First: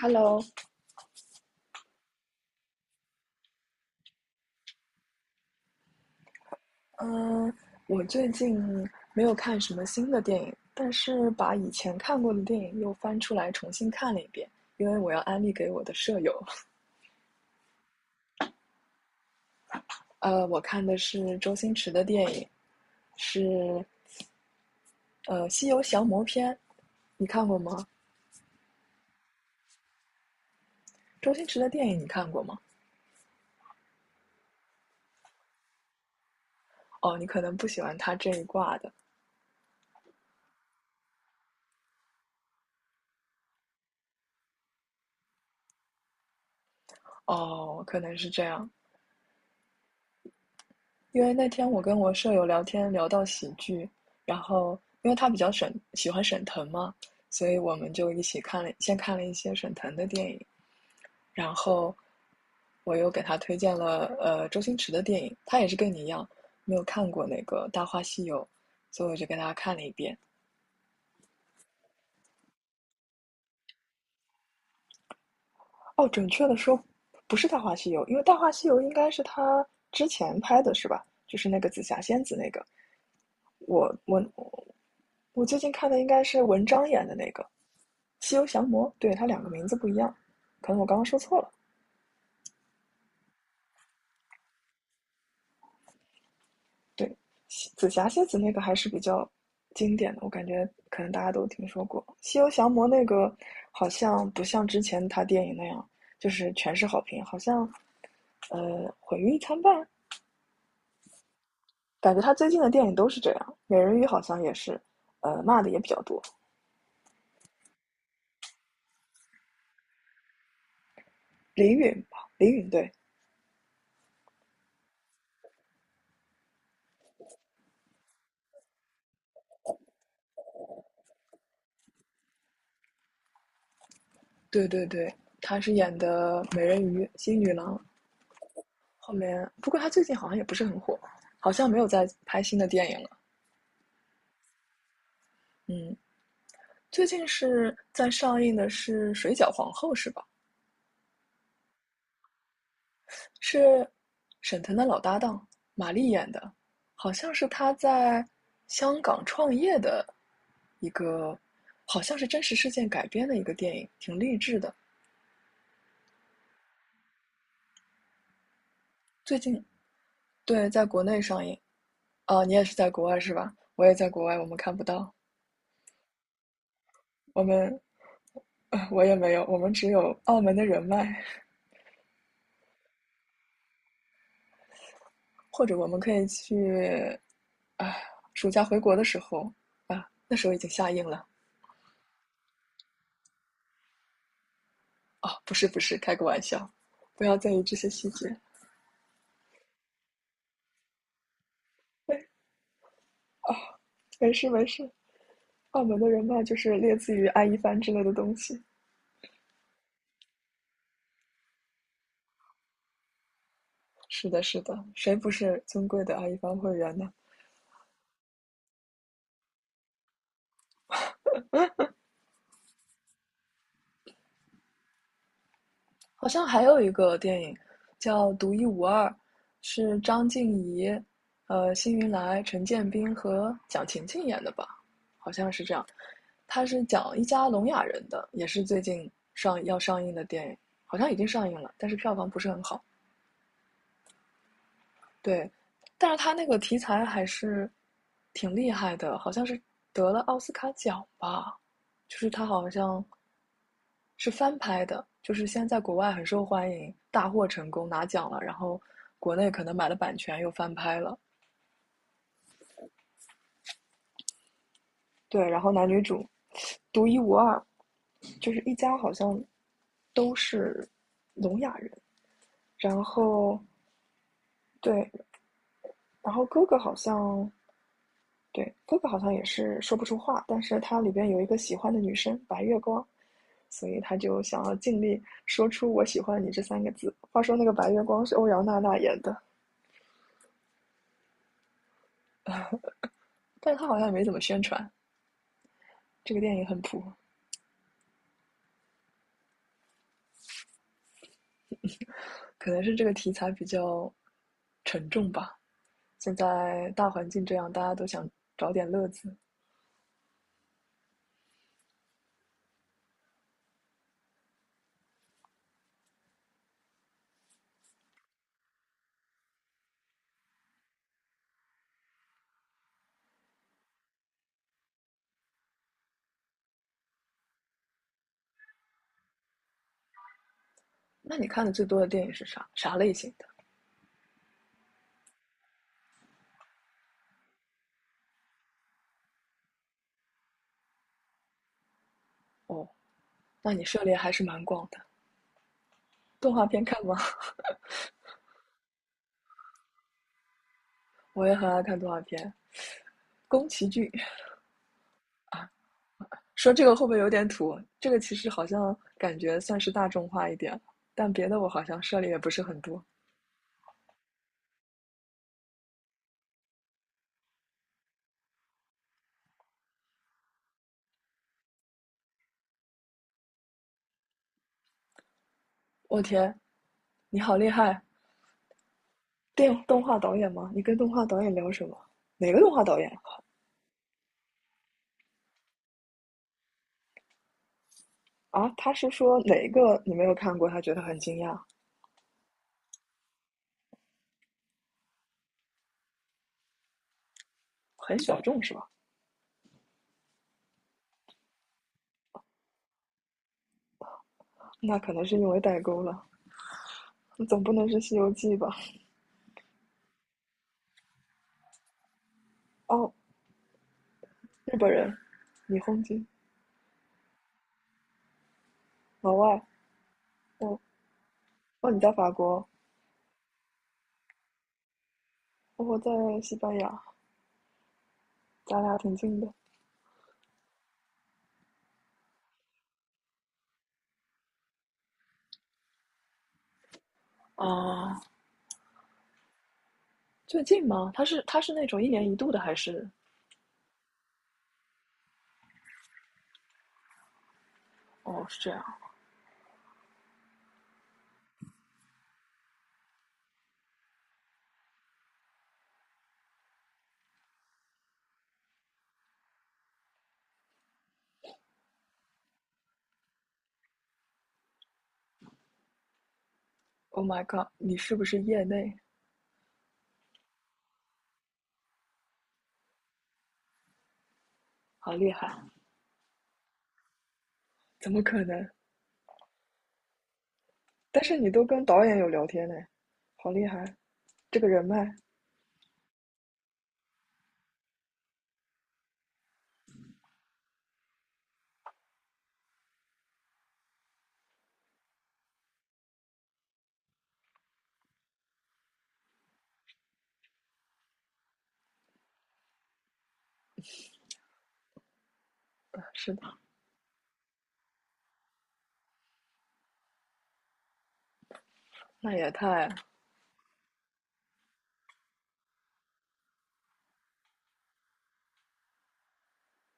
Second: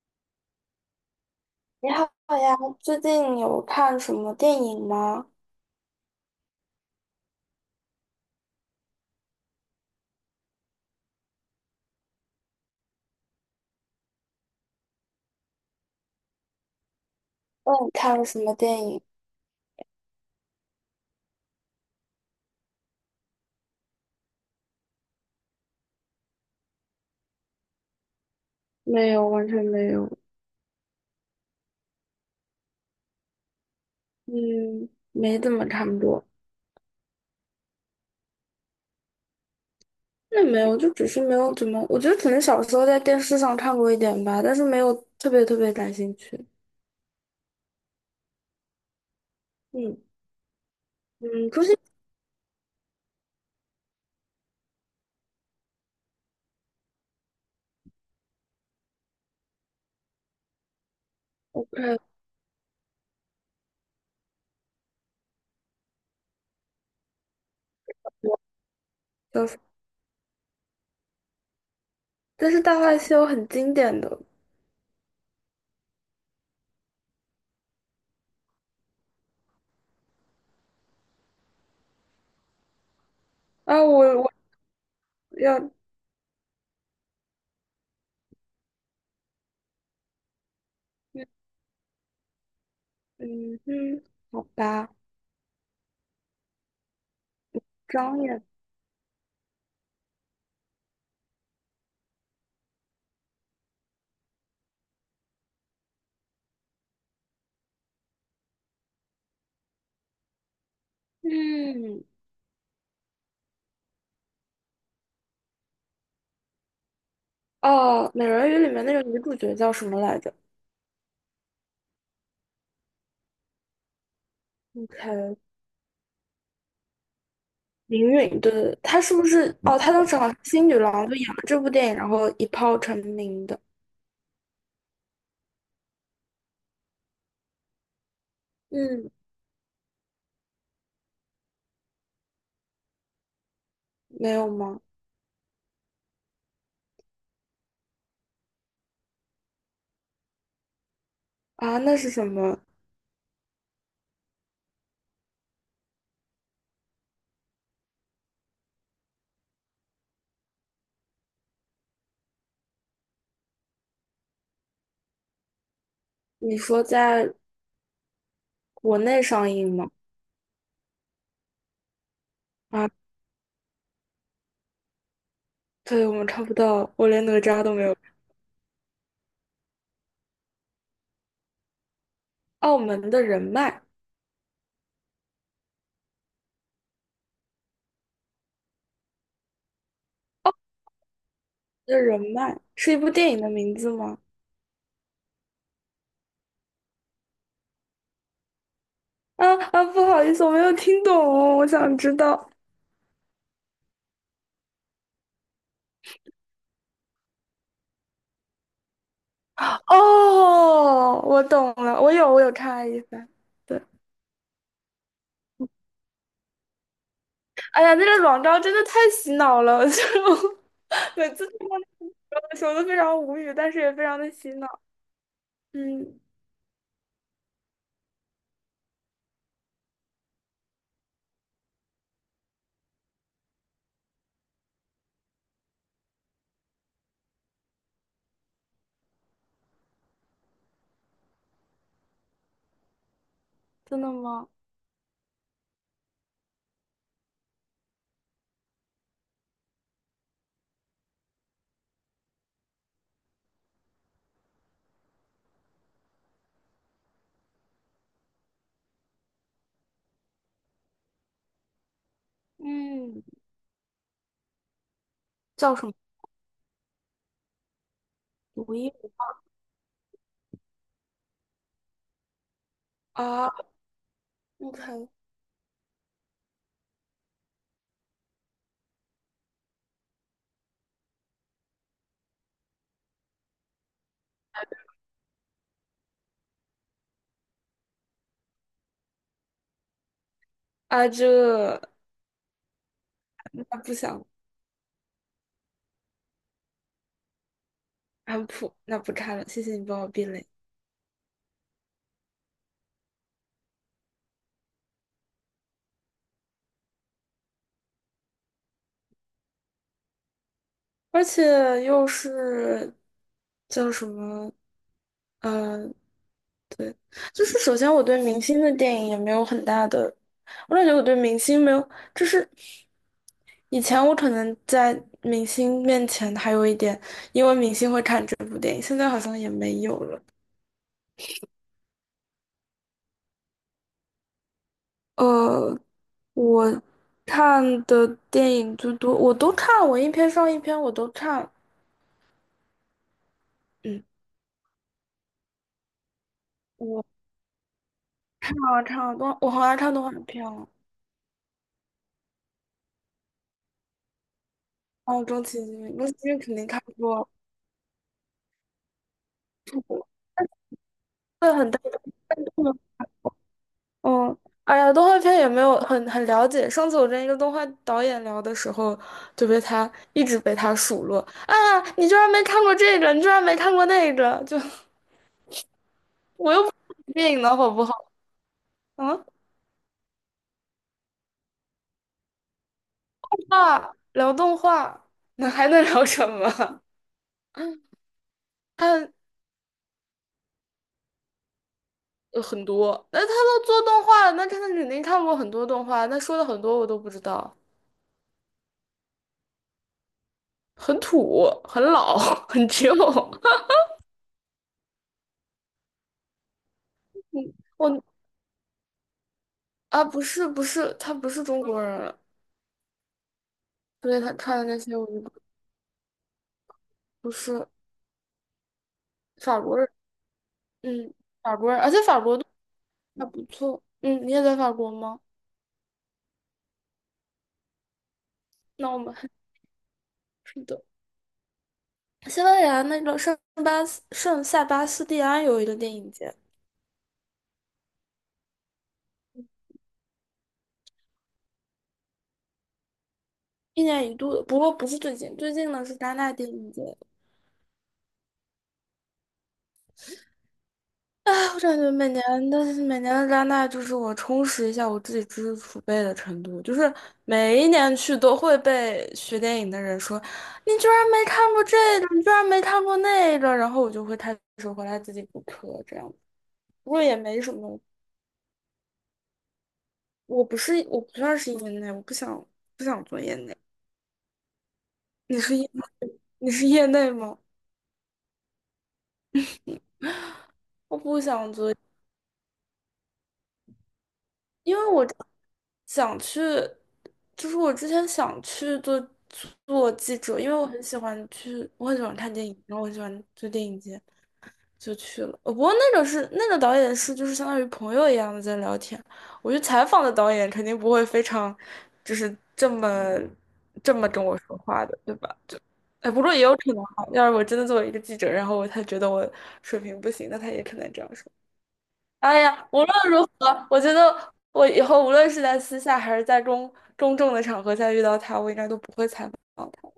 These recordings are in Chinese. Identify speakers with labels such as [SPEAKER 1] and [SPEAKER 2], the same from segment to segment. [SPEAKER 1] Hello，
[SPEAKER 2] 你好呀，最近有看什么电影吗？
[SPEAKER 1] 嗯，我最近没有看什么新的电影，但是把以前看过的电影又翻出来重新看了一遍，因为我要安利给我的舍友。
[SPEAKER 2] 问你看了什么电影？
[SPEAKER 1] 我看的是周星驰的电影，是《西游降魔篇》，你看过吗？
[SPEAKER 2] 没有，完全没有。
[SPEAKER 1] 周星驰的电影你看过吗？
[SPEAKER 2] 嗯，没怎么，差不多。
[SPEAKER 1] 哦，你可能不喜欢他这一挂的，
[SPEAKER 2] 那没有，就只是没有怎么。我觉得可能小时候在电视上看过一点吧，但是没有特别特别感兴趣。
[SPEAKER 1] 哦，可能是这样。
[SPEAKER 2] 嗯
[SPEAKER 1] 因为那
[SPEAKER 2] 嗯，不
[SPEAKER 1] 天
[SPEAKER 2] 是。
[SPEAKER 1] 我跟我舍友聊天聊到喜剧，然后因为他比较沈喜欢沈腾嘛，所以我们就一起看了，先看了一些沈腾的电影，然后
[SPEAKER 2] OK。
[SPEAKER 1] 我又给他推荐了周星驰的电影，他也是跟你一样没有看过那个《大话西
[SPEAKER 2] 我
[SPEAKER 1] 游》，所以我就给
[SPEAKER 2] 就
[SPEAKER 1] 他
[SPEAKER 2] 是，
[SPEAKER 1] 看了一遍。
[SPEAKER 2] 但是《大话西游》很经典的。
[SPEAKER 1] 哦，准确的说不是《大话西游》，因为《大话西游》应该是他之前拍的是吧？就是那个紫霞仙子那个，
[SPEAKER 2] 啊，
[SPEAKER 1] 我
[SPEAKER 2] 我
[SPEAKER 1] 我
[SPEAKER 2] 我
[SPEAKER 1] 我最近
[SPEAKER 2] 要。
[SPEAKER 1] 看的应该是文章演的那个。西游降魔，对，它两个名字不一样，可能我刚刚说错了。
[SPEAKER 2] 嗯嗯，好吧。
[SPEAKER 1] 对，紫霞
[SPEAKER 2] 张
[SPEAKER 1] 仙子
[SPEAKER 2] 也。
[SPEAKER 1] 那个还是比较经典的，我感觉可能大家都听说过。西游降魔那个好像不像之前他电影那样，就是全是好评，好像毁誉一参半，
[SPEAKER 2] 嗯。
[SPEAKER 1] 感觉他最近的电影都是这样。美人鱼好像也是，骂的也比较多。
[SPEAKER 2] 哦，《美人鱼》里面那个女主角叫什么来着
[SPEAKER 1] 林允吧，林允对，
[SPEAKER 2] ？OK。林允，对对对，她是不是？哦，她当时好像是新女郎，就演了这部电影，然后一炮成名的。
[SPEAKER 1] 对对对，他是演的美人鱼、新女郎，
[SPEAKER 2] 嗯，
[SPEAKER 1] 后面，不过他最近好像也不是很火，好像没有在拍新的电影了。
[SPEAKER 2] 没有吗？
[SPEAKER 1] 嗯，最近是在上映的是《水饺皇后》是吧？
[SPEAKER 2] 啊，那是什么？
[SPEAKER 1] 是沈腾的老搭档马丽演的，好像是他在香港创业的一个，好像是真实事件改编的一个电影，挺励志的。
[SPEAKER 2] 你说在国内
[SPEAKER 1] 最
[SPEAKER 2] 上
[SPEAKER 1] 近
[SPEAKER 2] 映吗？
[SPEAKER 1] 对，在国内上映。啊，你也是
[SPEAKER 2] 啊，
[SPEAKER 1] 在国外是吧？我也在国外，我们看不到，
[SPEAKER 2] 对，我们看不到，我连哪
[SPEAKER 1] 我
[SPEAKER 2] 吒都
[SPEAKER 1] 们，
[SPEAKER 2] 没有。
[SPEAKER 1] 我也没有，我们只有澳门的人脉。
[SPEAKER 2] 澳门的人脉。
[SPEAKER 1] 或者我们可以去啊，暑假回国的时候啊，那时
[SPEAKER 2] 澳
[SPEAKER 1] 候已
[SPEAKER 2] 门
[SPEAKER 1] 经下映了
[SPEAKER 2] 的人脉是一部电影的名字吗？
[SPEAKER 1] 哦，不是不是，开个玩笑，不要在意这些细节。
[SPEAKER 2] 啊啊，不好意思，我没有听懂哦，我想知
[SPEAKER 1] 没
[SPEAKER 2] 道。
[SPEAKER 1] 没事没事，澳门的人脉就是类似于阿一帆之类的东西。
[SPEAKER 2] 哦，我懂了，我有看爱一番。对。
[SPEAKER 1] 是的，是的，谁不是尊贵的阿一帆会员呢？
[SPEAKER 2] 哎呀，那个广告真的太洗脑了，就 每次听到那个广告的时候都非常无语，但是也非常的洗脑。嗯，
[SPEAKER 1] 好像还有一个电影叫《独一无二》，是张婧仪、辛云来、陈建斌和蒋勤勤演的吧？好像是这样。他是讲一家聋哑人的，也是最近要上映的电影，好像已经上映了，但是票房不是很好。
[SPEAKER 2] 真的吗？
[SPEAKER 1] 对，但是他那个题材还是挺厉害的，好像是得了奥斯卡奖吧？就是他好像是翻拍的，就是先在国外很受欢迎，大获成功拿奖了，然后国内可能买了版权又翻拍了。
[SPEAKER 2] 嗯，
[SPEAKER 1] 对，然后
[SPEAKER 2] 叫什
[SPEAKER 1] 男
[SPEAKER 2] 么？
[SPEAKER 1] 女主独一无二，就是一
[SPEAKER 2] 毒液
[SPEAKER 1] 家好像都是聋哑人，然
[SPEAKER 2] 啊
[SPEAKER 1] 后
[SPEAKER 2] ？OK。
[SPEAKER 1] 对，然后哥哥好像也是说不出话，但是他里边有一个喜欢的女生白月光，所以他就想要尽力说出“我喜欢你”这三个字。话说那个白月光是欧阳娜娜演的，
[SPEAKER 2] 啊，这
[SPEAKER 1] 但是
[SPEAKER 2] 那
[SPEAKER 1] 他
[SPEAKER 2] 不
[SPEAKER 1] 好像也没
[SPEAKER 2] 想。
[SPEAKER 1] 怎么宣传。这个电影很普，
[SPEAKER 2] 啊普，那不看了，谢谢你帮我避雷。
[SPEAKER 1] 可能是这个题材比较沉重吧。现在大环境这样，大家都想找点乐子。
[SPEAKER 2] 而且又是叫什么？嗯。对，就是首先我对明星的电影也没有很大的，我感觉我对明星没有，就是以前我可能在明星面前还有一点，因为明星会看这部电影，现在好像也没有了。
[SPEAKER 1] 那你看的最多的电影是啥？啥类型的？
[SPEAKER 2] 呃，我看的电影最多，我都看，我一篇上一篇我都看。
[SPEAKER 1] 哦，那你涉
[SPEAKER 2] 嗯，
[SPEAKER 1] 猎还是蛮广的。动画片看吗？
[SPEAKER 2] 我 我好爱看动画片哦。
[SPEAKER 1] 我也很爱看动画片。宫崎骏，
[SPEAKER 2] 哦，宫崎骏，宫崎骏肯定
[SPEAKER 1] 说
[SPEAKER 2] 看
[SPEAKER 1] 这个会不会
[SPEAKER 2] 过。
[SPEAKER 1] 有点土？这个其实好像感觉算是大众化一点，但别
[SPEAKER 2] 对，
[SPEAKER 1] 的我
[SPEAKER 2] 很大。
[SPEAKER 1] 好像涉猎也不是很多。
[SPEAKER 2] 哦，哎呀，动画片也没有很了解。上次我跟一个动画导演聊的时候，就被他一直被他数落。啊，你居然没看过这个，你居然没看过那个，就
[SPEAKER 1] 我天，
[SPEAKER 2] 电
[SPEAKER 1] 你
[SPEAKER 2] 影能
[SPEAKER 1] 好厉
[SPEAKER 2] 好不
[SPEAKER 1] 害！
[SPEAKER 2] 好？啊。
[SPEAKER 1] 动画导演吗？你跟动画导演聊什么？哪个动画导演？
[SPEAKER 2] 啊，聊动画，那还能聊什么？
[SPEAKER 1] 啊，他是
[SPEAKER 2] 看
[SPEAKER 1] 说哪个你没有看过，他觉得很惊讶，
[SPEAKER 2] 很多，那他都做动画了，那他肯定看过很多动画，那说的很多我都不知道。
[SPEAKER 1] 很小众是吧？
[SPEAKER 2] 很土，很老，很旧。
[SPEAKER 1] 那可能是因为代沟了。你总不能是
[SPEAKER 2] 我
[SPEAKER 1] 《西游记》吧？
[SPEAKER 2] 啊，不是不是，他不是中国人，
[SPEAKER 1] 哦，
[SPEAKER 2] 所以他看的
[SPEAKER 1] 日
[SPEAKER 2] 那
[SPEAKER 1] 本
[SPEAKER 2] 些我
[SPEAKER 1] 人，
[SPEAKER 2] 就不，
[SPEAKER 1] 你轰击
[SPEAKER 2] 不是，
[SPEAKER 1] 老外，
[SPEAKER 2] 法国人。
[SPEAKER 1] 哦
[SPEAKER 2] 嗯，法国人，
[SPEAKER 1] 哦，
[SPEAKER 2] 而且
[SPEAKER 1] 你在
[SPEAKER 2] 法
[SPEAKER 1] 法
[SPEAKER 2] 国都
[SPEAKER 1] 国，
[SPEAKER 2] 还不错。嗯，你也在法国吗？
[SPEAKER 1] 哦我在西班牙，咱
[SPEAKER 2] 那
[SPEAKER 1] 俩
[SPEAKER 2] 我们
[SPEAKER 1] 挺
[SPEAKER 2] 还
[SPEAKER 1] 近的。
[SPEAKER 2] 是的。西班牙那个圣塞巴斯蒂安有一个电影节。
[SPEAKER 1] 啊，最近吗？他是那种一年一度的还是？
[SPEAKER 2] 一年一度的，不过不是最近，最近呢是戛纳电影节。
[SPEAKER 1] 哦，是这样。
[SPEAKER 2] 啊，我感觉每年的加拿大就是我充实一下我自己知识储备的程度，就是每一年去都会被学电影的人说，你居然没看过这个，你居然没看过那个，然后我就会开始回来自己补课，这样，不过也
[SPEAKER 1] Oh
[SPEAKER 2] 没
[SPEAKER 1] my
[SPEAKER 2] 什
[SPEAKER 1] god，
[SPEAKER 2] 么。
[SPEAKER 1] 你是不是业内？
[SPEAKER 2] 我不是，我不算是业内，我不想做业内。
[SPEAKER 1] 好厉
[SPEAKER 2] 你
[SPEAKER 1] 害！
[SPEAKER 2] 是业你是业内吗？
[SPEAKER 1] 怎么可能？
[SPEAKER 2] 我不
[SPEAKER 1] 但是你
[SPEAKER 2] 想
[SPEAKER 1] 都
[SPEAKER 2] 做。
[SPEAKER 1] 跟导演有聊天呢，好厉害！这个
[SPEAKER 2] 因
[SPEAKER 1] 人
[SPEAKER 2] 为我
[SPEAKER 1] 脉，
[SPEAKER 2] 想去，就是我之前想去做记者，因为我很喜欢去，我很喜欢看电影，然后我很喜欢做电影节，就去了。不过那个是那个导演是就是相当于朋友一样的在聊天。我去采访的导演肯定不会非常就是这么跟我说话的，对吧？就
[SPEAKER 1] 啊
[SPEAKER 2] 哎，不
[SPEAKER 1] 是
[SPEAKER 2] 过
[SPEAKER 1] 的，
[SPEAKER 2] 也有可能哈，要是我真的作为一个记者，然后他觉得我水平不行，那他也可能这样说。
[SPEAKER 1] 那
[SPEAKER 2] 哎
[SPEAKER 1] 也
[SPEAKER 2] 呀，无
[SPEAKER 1] 太
[SPEAKER 2] 论如何，我觉得我以后无论是在私下还是在公众的场合下遇到他，我应该都不会采访他。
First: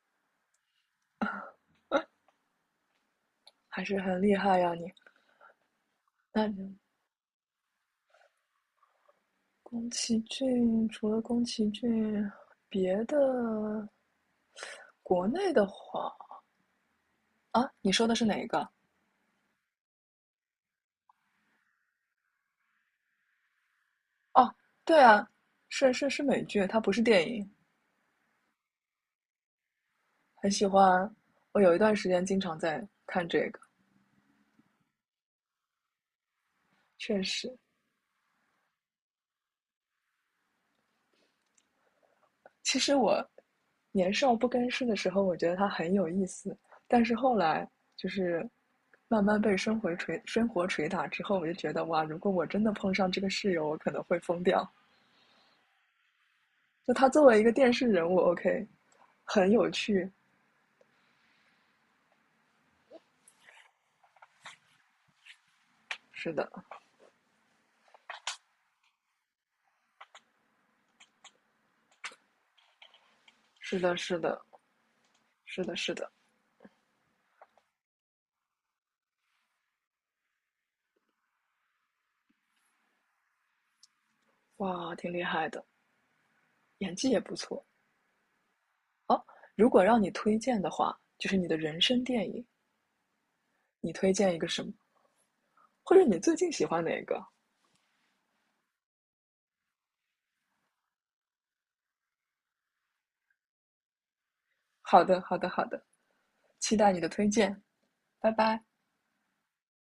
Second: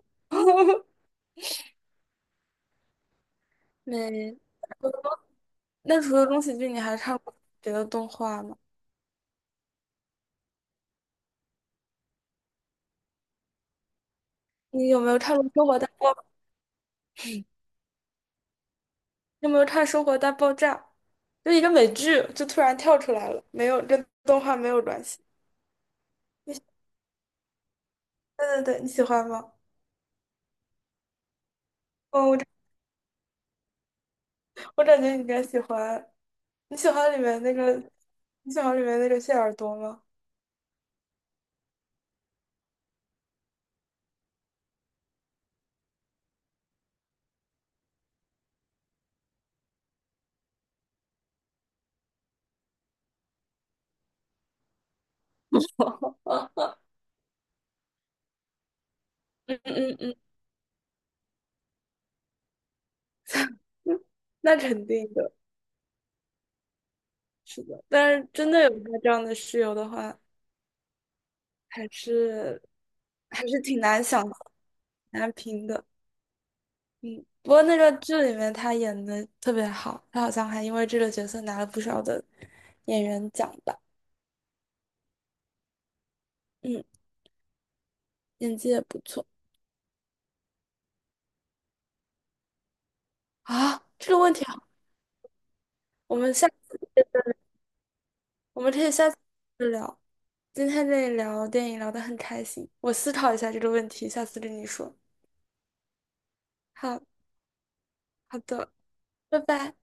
[SPEAKER 1] 还是很厉
[SPEAKER 2] 没，
[SPEAKER 1] 害呀你。
[SPEAKER 2] 那除了宫
[SPEAKER 1] 那
[SPEAKER 2] 崎骏，
[SPEAKER 1] 你
[SPEAKER 2] 你还看过别的动画吗？
[SPEAKER 1] 宫崎骏除了宫崎骏，别的
[SPEAKER 2] 你有没有
[SPEAKER 1] 国
[SPEAKER 2] 看过
[SPEAKER 1] 内的
[SPEAKER 2] 《生活大爆》？
[SPEAKER 1] 话啊，你说的是哪一个？
[SPEAKER 2] 有没有看《生活大爆炸》？就一个美剧，就突然跳出来了，没有跟动
[SPEAKER 1] 哦，
[SPEAKER 2] 画没有
[SPEAKER 1] 对
[SPEAKER 2] 关系。
[SPEAKER 1] 啊，是美
[SPEAKER 2] 你喜
[SPEAKER 1] 剧，它不是电影。
[SPEAKER 2] 对对对，你喜欢吗？
[SPEAKER 1] 很喜欢，我有一段时间
[SPEAKER 2] 嗯，
[SPEAKER 1] 经常
[SPEAKER 2] 我
[SPEAKER 1] 在看这个，
[SPEAKER 2] 我感觉你应该喜欢。你喜欢
[SPEAKER 1] 确
[SPEAKER 2] 里面那
[SPEAKER 1] 实。
[SPEAKER 2] 个，你喜欢里面那个谢耳朵吗？
[SPEAKER 1] 其实我年少不更事的时候，我觉得它很有意思，但是后来就是慢慢被生活捶打之后，我就觉得哇，如果我真的碰上这个室友，我可能会疯掉。就他作为一个电视人物，OK，很
[SPEAKER 2] 嗯
[SPEAKER 1] 有
[SPEAKER 2] 嗯
[SPEAKER 1] 趣。
[SPEAKER 2] 嗯嗯，那肯定的。
[SPEAKER 1] 是的，
[SPEAKER 2] 是的，但是真的有个这样的室友的话，还是还是
[SPEAKER 1] 是
[SPEAKER 2] 挺
[SPEAKER 1] 的，
[SPEAKER 2] 难
[SPEAKER 1] 是
[SPEAKER 2] 想、挺
[SPEAKER 1] 的，
[SPEAKER 2] 难
[SPEAKER 1] 是
[SPEAKER 2] 评
[SPEAKER 1] 的，
[SPEAKER 2] 的。
[SPEAKER 1] 是的，
[SPEAKER 2] 嗯，不过那个剧里面他演的特别好，他好像还因为这个角色拿了不少的演员奖吧。
[SPEAKER 1] 哇，挺厉害的，
[SPEAKER 2] 嗯，
[SPEAKER 1] 演技也不错。
[SPEAKER 2] 演技也不
[SPEAKER 1] 哦，
[SPEAKER 2] 错
[SPEAKER 1] 如果让你推荐的话，就是你的人生电影，
[SPEAKER 2] 啊。
[SPEAKER 1] 你推
[SPEAKER 2] 这个问
[SPEAKER 1] 荐一
[SPEAKER 2] 题
[SPEAKER 1] 个
[SPEAKER 2] 好，
[SPEAKER 1] 什么，或者
[SPEAKER 2] 我
[SPEAKER 1] 你
[SPEAKER 2] 们
[SPEAKER 1] 最
[SPEAKER 2] 下
[SPEAKER 1] 近喜
[SPEAKER 2] 次
[SPEAKER 1] 欢哪个？
[SPEAKER 2] 我们可以下次再聊。今天这里聊电影聊得很开心，我思考一下这个问题，下次跟你说。
[SPEAKER 1] 好的，好的，好的，期待
[SPEAKER 2] 好，
[SPEAKER 1] 你的推荐。拜
[SPEAKER 2] 好
[SPEAKER 1] 拜。
[SPEAKER 2] 的，拜拜。